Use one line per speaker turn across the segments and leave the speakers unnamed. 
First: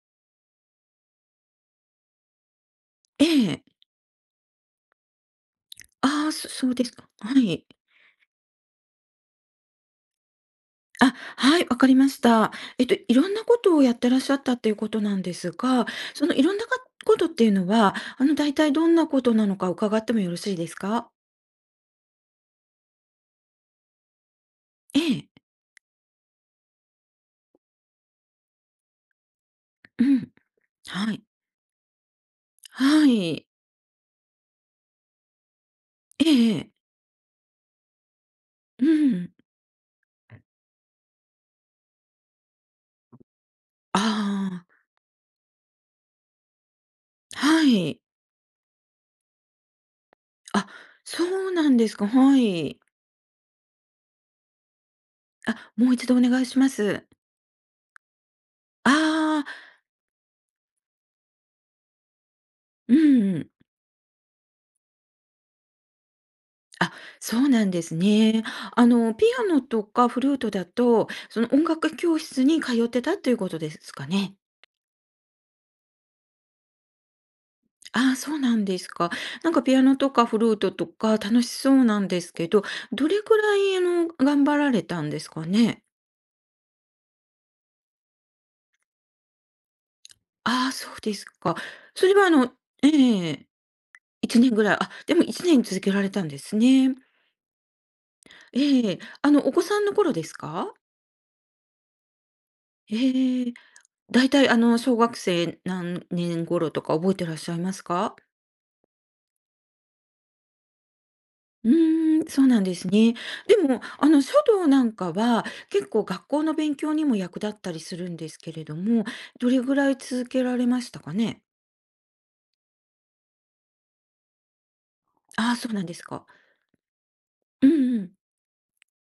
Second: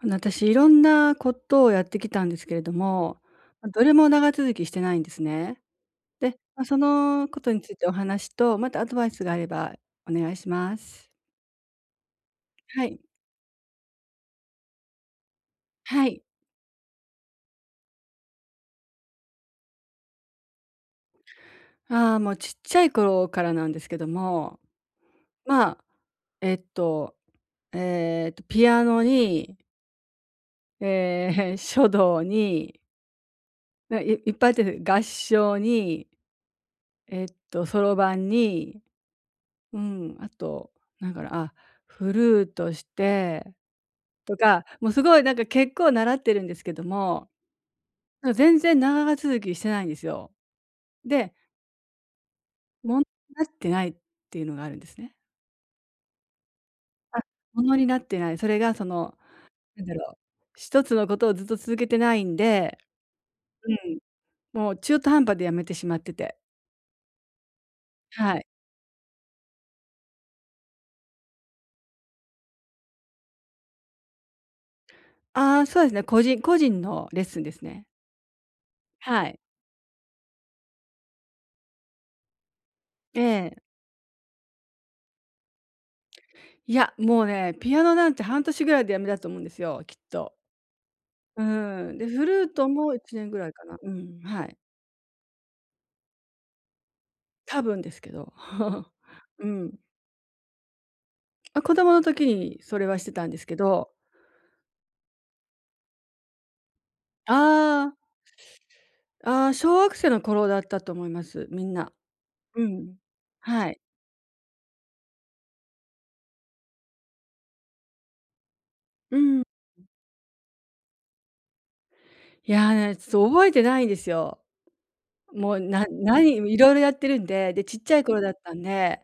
あの、私いろんなことをやってきたんですけれども、
ええ。
ま、どれも長続きしてないんですね。
あ
で、
あ、そ
まあ、
そう
そ
ですか。
の
は
ことに
い。
ついてお話と、またアドバイスがあればお願いします。
あ、はい、わかりました。
はい。
いろんなことをやってらっしゃったっていうことなんですが、
はい。
そのいろんなことっていうのは、大体どんなことなのか伺ってもよろしいですか？
ああ、もうちっちゃい頃からなんですけども、
ええ。
まあ、えっと、ピアノに、
うん。はい。
ええ、書道に、
はい。
ないいっぱいあって、合唱に、
ええええ。
そろばんに、
うん。
うん、あと、なんかな、あ、フルートしてとか、
あ
もうすごいなんか結構習ってるんですけども、
あ、はい。
なんか全然長続きしてないんですよ。
あ、そ
で、
うなんですか。はい。
ものになってないっていうのがあるんですね。
あ、もう一度お願いします。
あ、ものになってない。それがその、
ああ、
なんだろう、一つのことをずっと続けてないんで、
うんうん。
うん、もう中途半端で辞めてしまってて。
あ、そうなんです
は
ね。
い。
ピアノとかフルートだと、その音楽教室に通ってたっていうことですかね？
ああ、そうですね、個人個人のレッスンですね。
ああ、そうなんですか。
はい。
なんかピアノとかフルートとか楽しそうなんですけど、ど
え
れく
え。
らい、頑張られたんですかね？
いや、もうね、ピアノなんて半年ぐらいで辞めたと思うんですよ、きっと。
ああ、そうです
う
か。
ーん。で、
それ
フ
は
ルート
え
も1年ぐ
え、
らいかな。うん、
1
は
年
い。
ぐらい、あ、でも1年続けられたんですね。
多分ですけど。
ええ、
う
お子
ん。
さんの頃ですか？
あ、子供の時にそれはしてたんです
ええ、
けど。
だいたい小学生何年頃とか覚えてらっしゃいます
あ
か？
あ、ああ、小学生の頃だったと思います、み
う
んな。
ーん、そうな
う
んです
ん。
ね。で
はい。
も、書道なんかは、結構学校の勉強にも役立ったりするんですけれども、
うん。
どれぐらい続けられましたかね？
いやーね、ちょっと覚えてないんですよ。
あ
も
あ、
う、
そうな
な
んですか。
何いろいろやってるんで、で、
うん
ちっちゃ
う
い
ん。
頃だったんで、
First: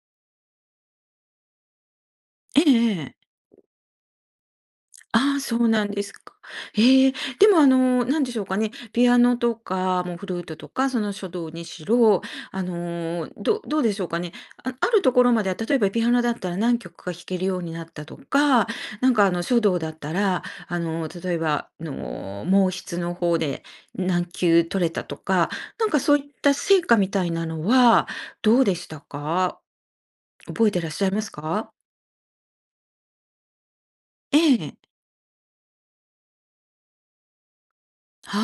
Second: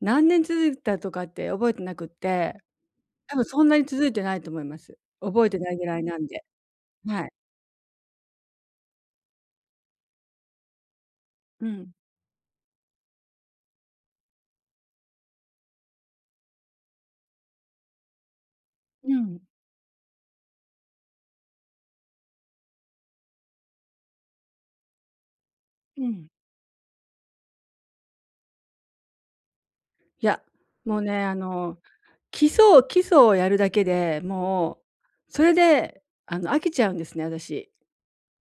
何年続いたとかって覚えてなくって、
ええええ。
多分そんなに続いてないと思います。
ああ、
覚え
そ
て
う
ない
な
ぐ
ん
ら
で
い
す
なん
か。
で。
ええ、
はい。
でもなんでしょうかね、ピアノとか、もうフルートとか、その書道に
う
し
ん。
ろ、どうでしょうかね。あるところまでは、例えばピアノだったら何曲か弾けるようになったとか、な
う
んか
ん。
書道だったら、例えば、毛筆の方で何級取れたとか、なんか
う
そういっ
ん。
た成果みたいなのはどうでしたか？
いや、
覚えてらっ
もう
しゃいま
ね、
す
あ
か？
の基礎をやるだけで、
ええ。
もう、それで、あの、飽きちゃうんですね、私。
は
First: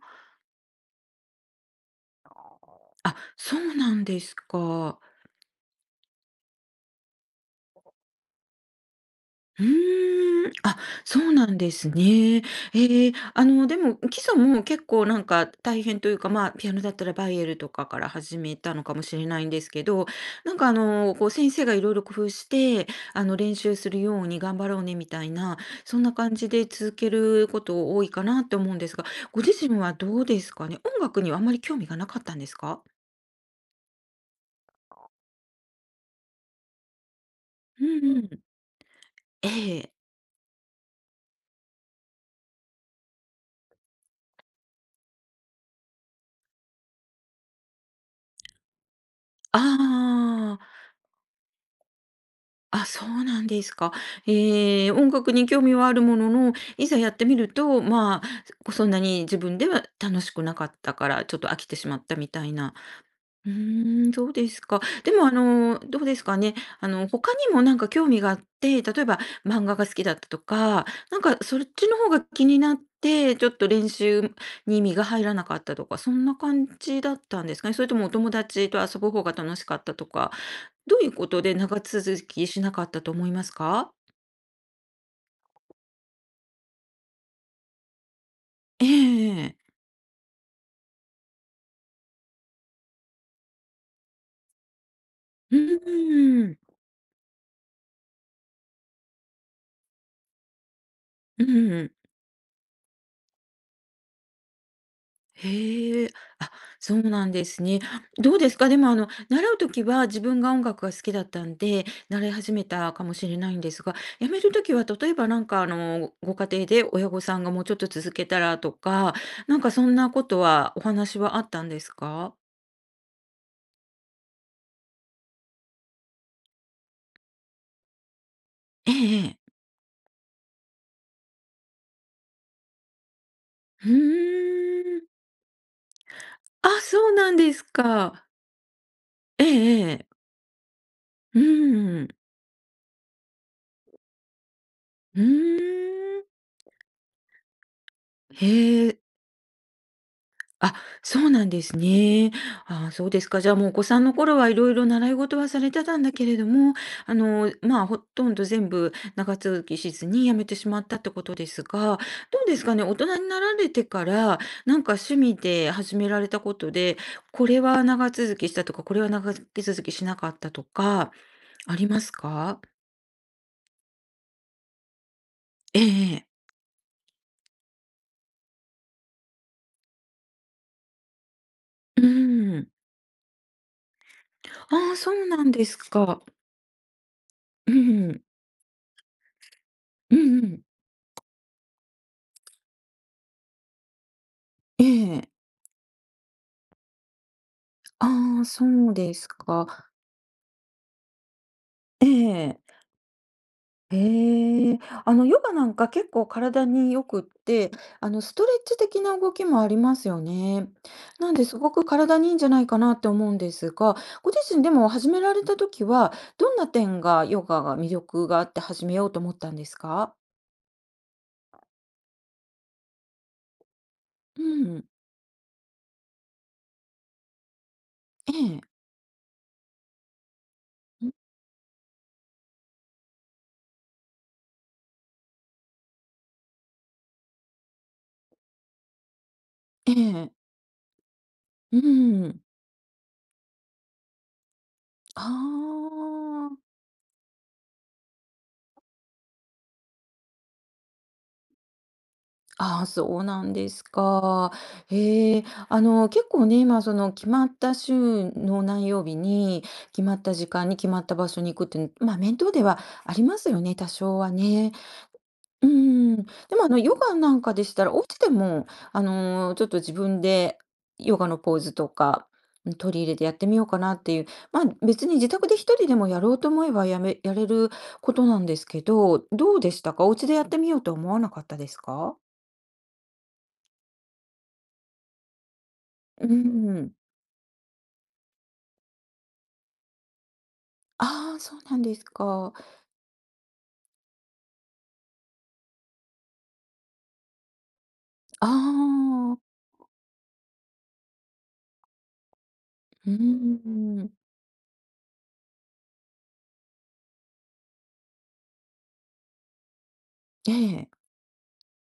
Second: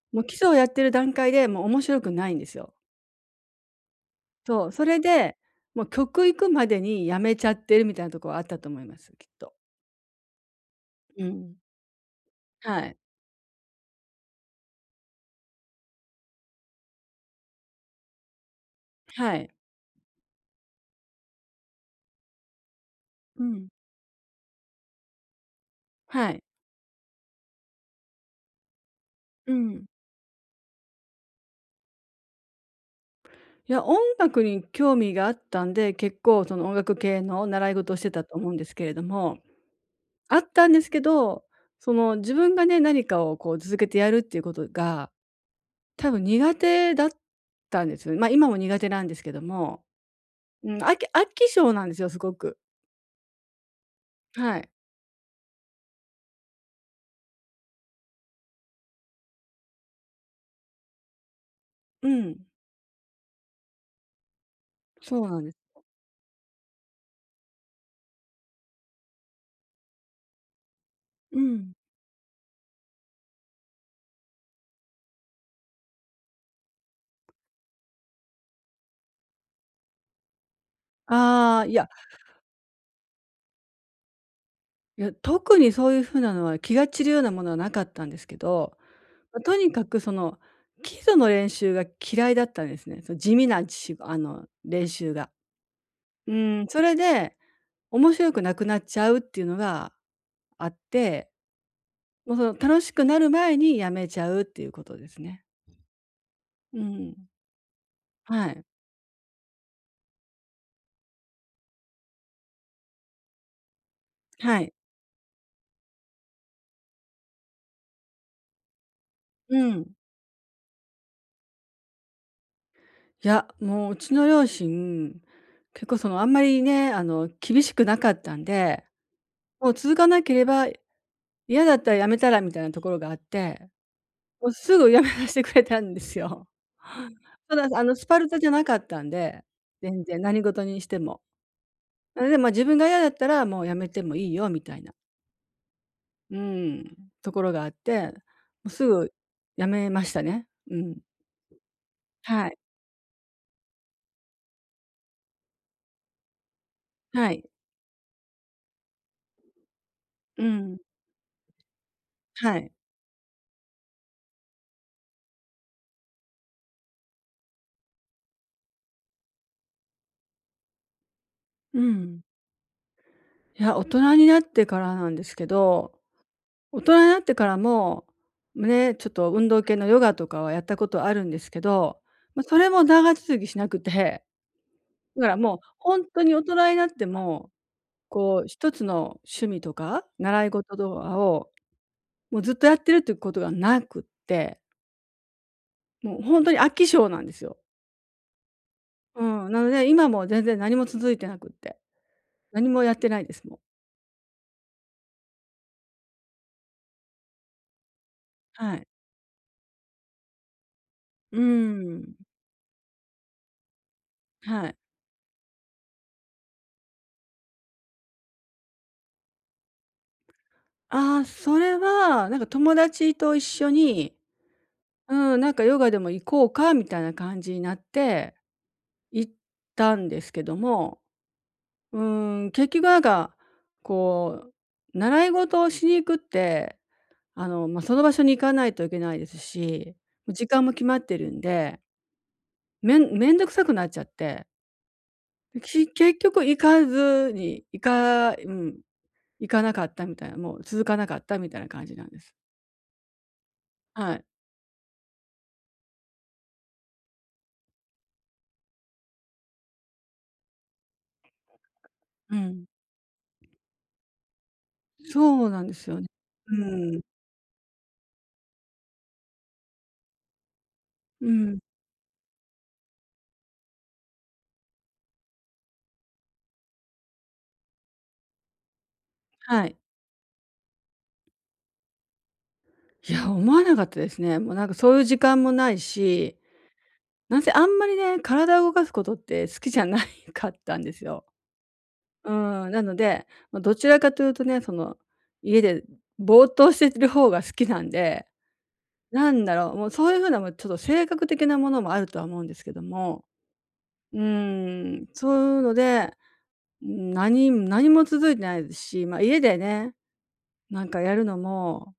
あ。
もう基礎をやってる段階で、もう面白くないんですよ。
あ、そうなんです
そう、それ
か。
で、もう曲行くまでにやめちゃってるみたいなところはあったと思います、きっと。
うーん、あ、そ
う
うな
ん。
んですね。
はい。
ええ、でも基礎も結構なんか大変というか、まあ、ピアノだったらバイエルとかから始めたのかもしれ
は
ない
い。
んですけど、なんかこう先生がいろいろ工夫して、
う
練
ん。
習するように頑張ろうねみたいな、そんな
は
感
い。
じで続けること多いかなって思うんですが、ご
う
自身
ん。
はどうですかね？音楽にはあまり興味がなかったんですか？
いや、音楽に興味があったんで、結構その音楽系の習い
う
事をして
んう
たと
ん。
思うんですけれども、
ええ。
あったんですけど、その自分がね、何かをこう続けてやるっていうことが多分苦手だったんですよね。ま、今も苦手なんですけど
あ
も、う
あ。
ん、飽き性なんですよ、すごく。
あ、そうなんですか。
はい。
ええ、音楽に興味はあるものの、いざやってみると、まあ、そんなに自分では楽しくなかったから、ちょっと飽きてしまっ
う
たみ
ん、
たいな。うーん、そうですか。で
そ
も、
うなんです。
どうですかね。他にもなんか興味があって、例えば漫画が好きだったとか、なんか
う
そっ
ん。
ちの方が気になって、ちょっと練習に身が入らなかったとか、そんな感じだったんですかね。それともお友達と遊ぶ方が楽しかったとか、どういうことで
ああ、い
長
や、
続きしなかったと思いますか？
いや、特にそういう風なのは気が散るようなものはなかったんですけど、
え
ま、
え
と
え
にかくその基礎の練習が嫌いだったんですね。その地味なしあの、練習が。
う
う
ーん。
ん、それで面白くなくなっちゃうっていうのがあって、
うん。
もうその楽しくなる前にやめちゃうっていうことですね。
へえ。あ、
う
そう
ん、
なんですね。どう
は
です
い。
か？でも、習う時は自分が音楽が好きだったんで、習い始めたかもしれないんですが、やめる
はい。
時は例えばなんか、ご家庭で親御さんがもうちょっと続けたらとか、なん
う
かそ
ん。
んなことはお話はあったんですか？
いや、もううちの両親、結構そのあんまりね、あの厳しくなかったんで、
えええ
もう続かなければ嫌だったらやめたらみたいなところがあって、
ー
もうすぐや
ん。
めさせてくれたんですよ。
あ、そう なんで
た
す
だあのスパ
か。
ルタじゃなかったんで、
えええ
全
え。
然何事にしても。
うーん。
なので、ま、自分が嫌だったらもうやめてもいいよみたいな、
うーん。
うーん、ところがあって、もうす
へえ。
ぐやめましたね。
あ、
うん。
そうなんですね。
はい。
あそうですか。じゃあ、もうお子さんの頃はいろいろ習い事はされてたんだけれども、
はい。
まあ、ほとんど全部長続きしずに辞
う
めてし
ん。
まったってことですが、どう
は
です
い。
かね、大人になられてから、なんか趣味で始められたことで、これは長続きしたとか、これは長続きしなかったとか、あ
う
ります
ん。
か？
いや、大人になってからなんですけ
え
ど、
え。
大人になってからも、ね、ちょっと運動系のヨガとかはやったことあるんですけど、
う
ま、そ
ん。
れも長続きしなくて、
ああ、そ
だ
う
から
なん
もう
です
ほん
か。
とに大人になっても、
うん。
こう一つの趣味とか、
うん
習
う
い
ん。
事とかを、もうずっとやってるっていうことがなくって、
ええ。
もうほんとに飽き性なんですよ。
ああ、そうで
う
す
ん、なので、
か。
今も全然何も続いてなくって、
ええ。
何もやってないです、もう。
へえ。ヨガなんか結構体に良くって、ストレッ
は
チ
い。
的な動きもありますよね。なん
うー
で、すごく
ん、
体にいいんじゃないかなって思うんですが、ご自身
は
で
い。
も始められた時は、どんな点がヨガが魅力があって始めようと思ったんですか？
ああ、それは、なんか友達と一緒に、
うん。
うん、なんかヨガでも行こうかみたいな感じになっ
え
て、
え。
行ったんですけども、うーん、結局なんか、こう、習い事をしに行くって、あの、まあ、その場所に行かないといけないです
え
し、
え。
時間も決まってるんで、
うん。
めんどくさくなっちゃって、
あ
結局行
あ。
かずに、うん、行かなかったみたいな、もう続かなかったみたいな感じなんです。
ああ、そうなんです
はい。
か。へえ、結構ね、まあ、決まった週の何曜日に、決まった時間に決まった場所に行くっていうの、まあ、
う
面倒
ん。
ではありますよね、多少はね。
そうなん
う
ですよね。
ん。でも、
う
ヨ
ん。
ガなんかでしたら、お家でも、ちょっと自分でヨガ
う
のポ
ん。
ーズとか、うん取り入れてやってみようかなっていう、まあ、別に自宅で一人でもやろうと思えばやれることなんですけど、どう
は
で
い。
したか、お家でやってみようとは思わなかったですか？
いや、思わなかったですね。もうなんかそういう時間もない
う
し、
ん。
なんせあんまりね、体を動かすことって好きじゃない かったんですよ。
ああ、そうなんです
う
か。
ん、なので、ま、どちらかというとね、その、家でぼーっとしてる方が好きなんで、
あ
な
あ、
んだろう、もうそういう風なもうちょっと性格的なものもあるとは思うんですけど
う
も、
ん。
うーん、そういうので、ん、何も続いてないですし、ま、家でね、
え
なん
え。
かやるのも、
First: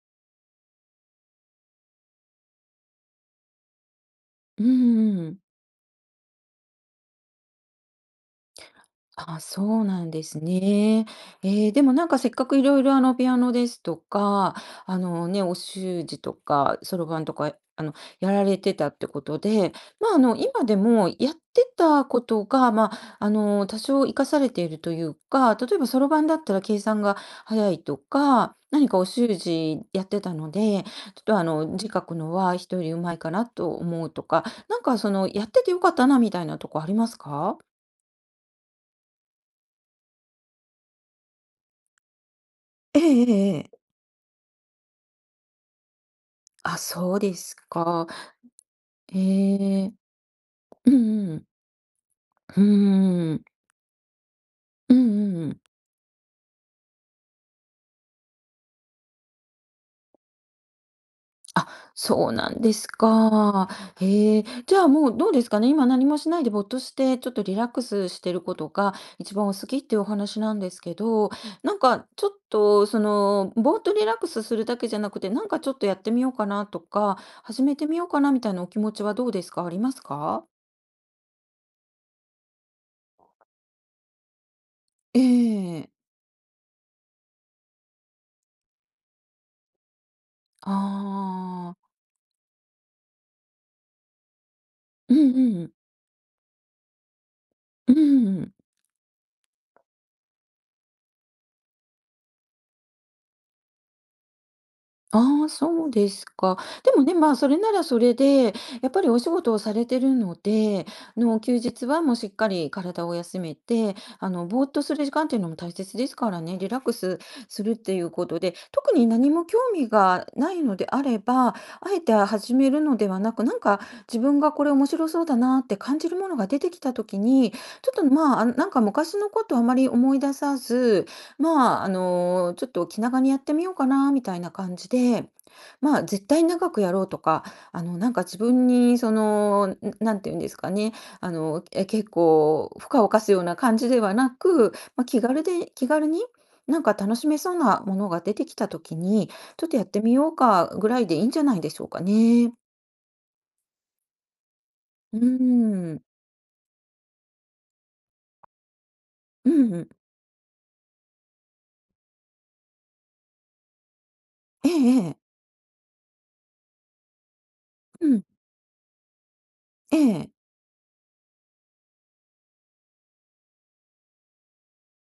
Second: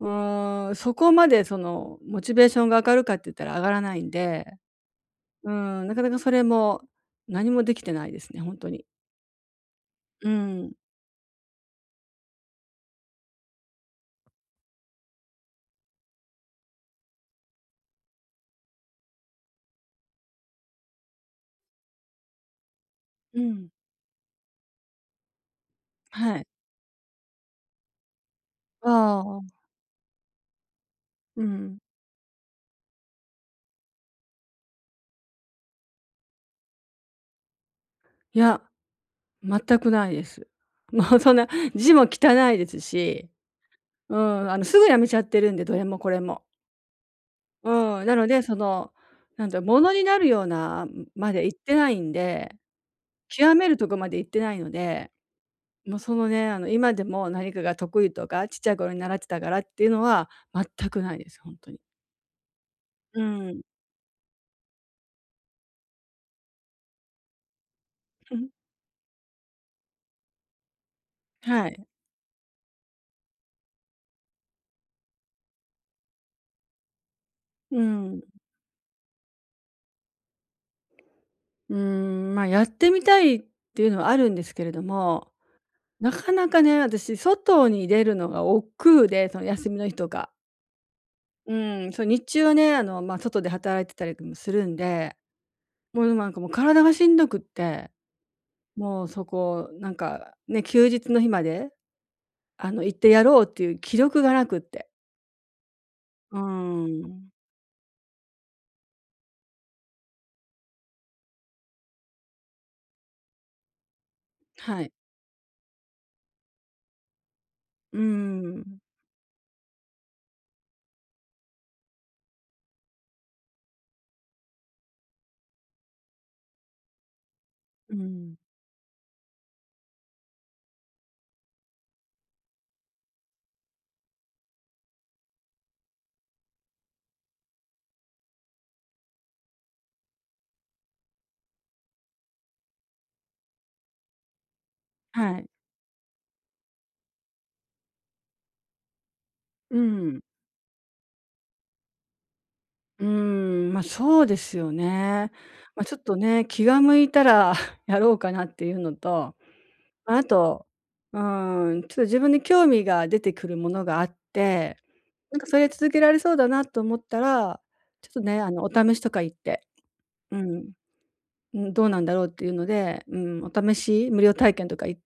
うーん、そこまでそのモチベーションが上がるかって言ったら上がらないんで、
うん。
うーん、なかなかそれも何もできてないですね、ほんとに。
あ、そうなんで
う
す
ん、
ね。でもなんかせっかくいろいろピアノですとか、ね、お習字とか、そろばんとか、やられてたってことで、まあ、今でもやってたことが、まあ、
うん、
多少活かされているというか、例えばそろばんだ
は
っ
い。
たら計算が早いとか、何かお習
ああ、
字やってたので、ちょっと
うん。
字書くのは人よりうまいかなと思うとか、なんかやっててよかったなみたいなとこありますか？
いや、全くないです。もうそんな字も汚いです
えええ
し、
えええ
うん、あの、すぐ辞めちゃってるんで、どれもこれも。
あ、そうです
うん、
か。
なので、その、なんだろう、も
え
の
え、
になるような
うん
ま
う
で
ん。
いってないんで、
うーん。
極めるとこまでいってないの
うん
で
うん。
もうそのね、あの、今でも何かが得意とか、ちっちゃい頃に習ってたからっていうのは全くないです、本
あ、
当に。
そうなんです
うん。
か。へえ。じゃあもうどうですかね、今何もしないでぼーっとして、ちょっとリラックスしてるこ とが一番お好きっていうお話なんですけど、
は
なん
い。
かちょっとぼーっとリラックスするだけじゃなくて、なんかちょっとやってみようかなとか、始め
う
てみよう
ん。
かなみたいなお気持ちはどうですか？ありますか？
うん、ま、やってみたいっていうのはあるんですけれど
え
も、
え。
なかなかね、私外に出るのが億劫で、その休みの日とか。
あ
うん、
あ。
そう、日中はね、あの、まあ、外で働いてたりもするんで、
うんうん。
もうなんかもう体がしんどくって、
うんうん。
もうそこ、なんかね、休日の日まで、あの、行ってやろうっていう気力がなくって。
ああ、そうです
うー
か。でもね、
ん、
まあ、それならそれで、やっぱりお仕事をされてるので、休日はもうしっかり体を休めて、ぼーっ
は
と
い。
する時間っていうのも大切ですからね、リラックスするって
うー
いうことで、
ん、
特に何も興味がないのであれば、あえて始めるのではなく、なんか自分がこれ面白そうだなって感じるものが出てきたときに、ち
う
ょっと
ん、
まあ、なんか昔のことあまり思い出さず、まあ、ちょっと気長にやってみようかなみたいな感じで、まあ、絶対長くやろうとか、なんか自分にんなんていうんですかね、結構負荷を課すような感じではなく、まあ、
はい。
気軽になんか楽しめそうなものが出てきたときに、ちょっと
う
やってみ
ん、
ようかぐらいでいいんじゃないでしょうかね。
うーん、ま、そうですよ
う
ね。ま、ち
ー
ょっ
ん。
とね、気が向いたら やろうかなっていうのと、
うん。
ま、あと、うーん、ちょっと自分に興味が出てくるものがあっ
え
て、
えええ。
なんかそれ続けられそうだなと思ったら、
う
ちょっと
ん。
ね、あの、お試しとか行って、
ええ。
うん、うん、どうなんだろうっていうので、うん、お試し、無料体験とか行っ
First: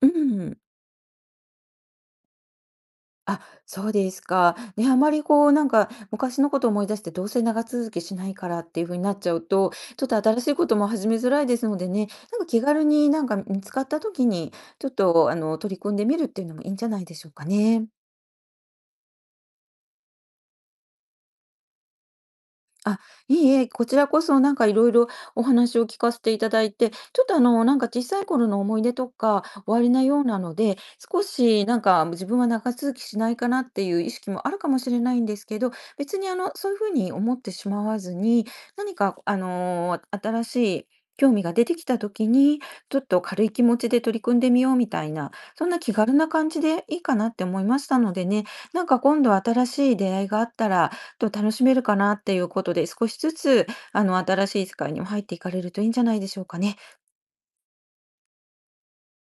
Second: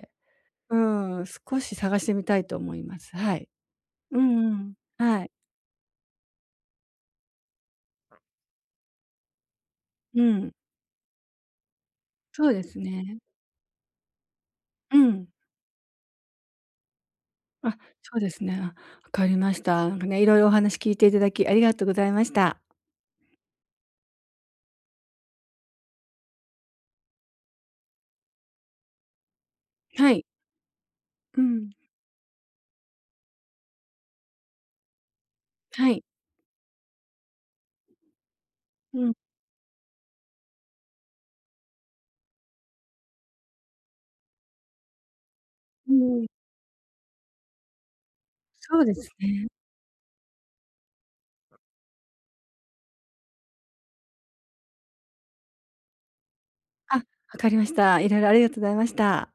うん。
うーん、少し探してみたいと思います。は
あ、
い。
そうで
う
す
んう
か。
ん。
ね、あまり
はい。
こうなんか昔のことを思い出してどうせ長続きしないからっていう風になっちゃうと、ちょっと
う
新し
ん。
いことも始めづらいですのでね、なんか
そう
気
です
軽に
ね。
なんか見つかった時に、ちょっ
うん。
と取り組んでみるっていうのもいいんじゃないでしょうか
あ、
ね。
そうですね。あ、わかりました。なんかね、いろいろお話聞いていただきありがとうございました。
あ、いいえ、こちらこそなんかいろいろお話を聞かせていただいて、ちょっとなんか小さい頃の思い出とかおありな
は
よ
い。
うなので、少
う
し
ん。
なんか自分は長続きしないかなっていう意識もあるかもしれないんですけど、
はい。
別にそういうふうに思ってしまわずに、何
うん。
か新しい興味が出てきた時に、ちょっと軽い気持ちで取り組んでみようみたいな、そんな
う
気軽
ん。
な感じでいいかなって思いましたのでね、
そう
なん
で
か
す
今度
ね。
新しい出会いがあったら、と楽しめるかなっていうことで、少しずつ新しい世界にも入っていかれるといいんじゃないでしょうかね。
あ、わかりました。いろいろありがとうございました。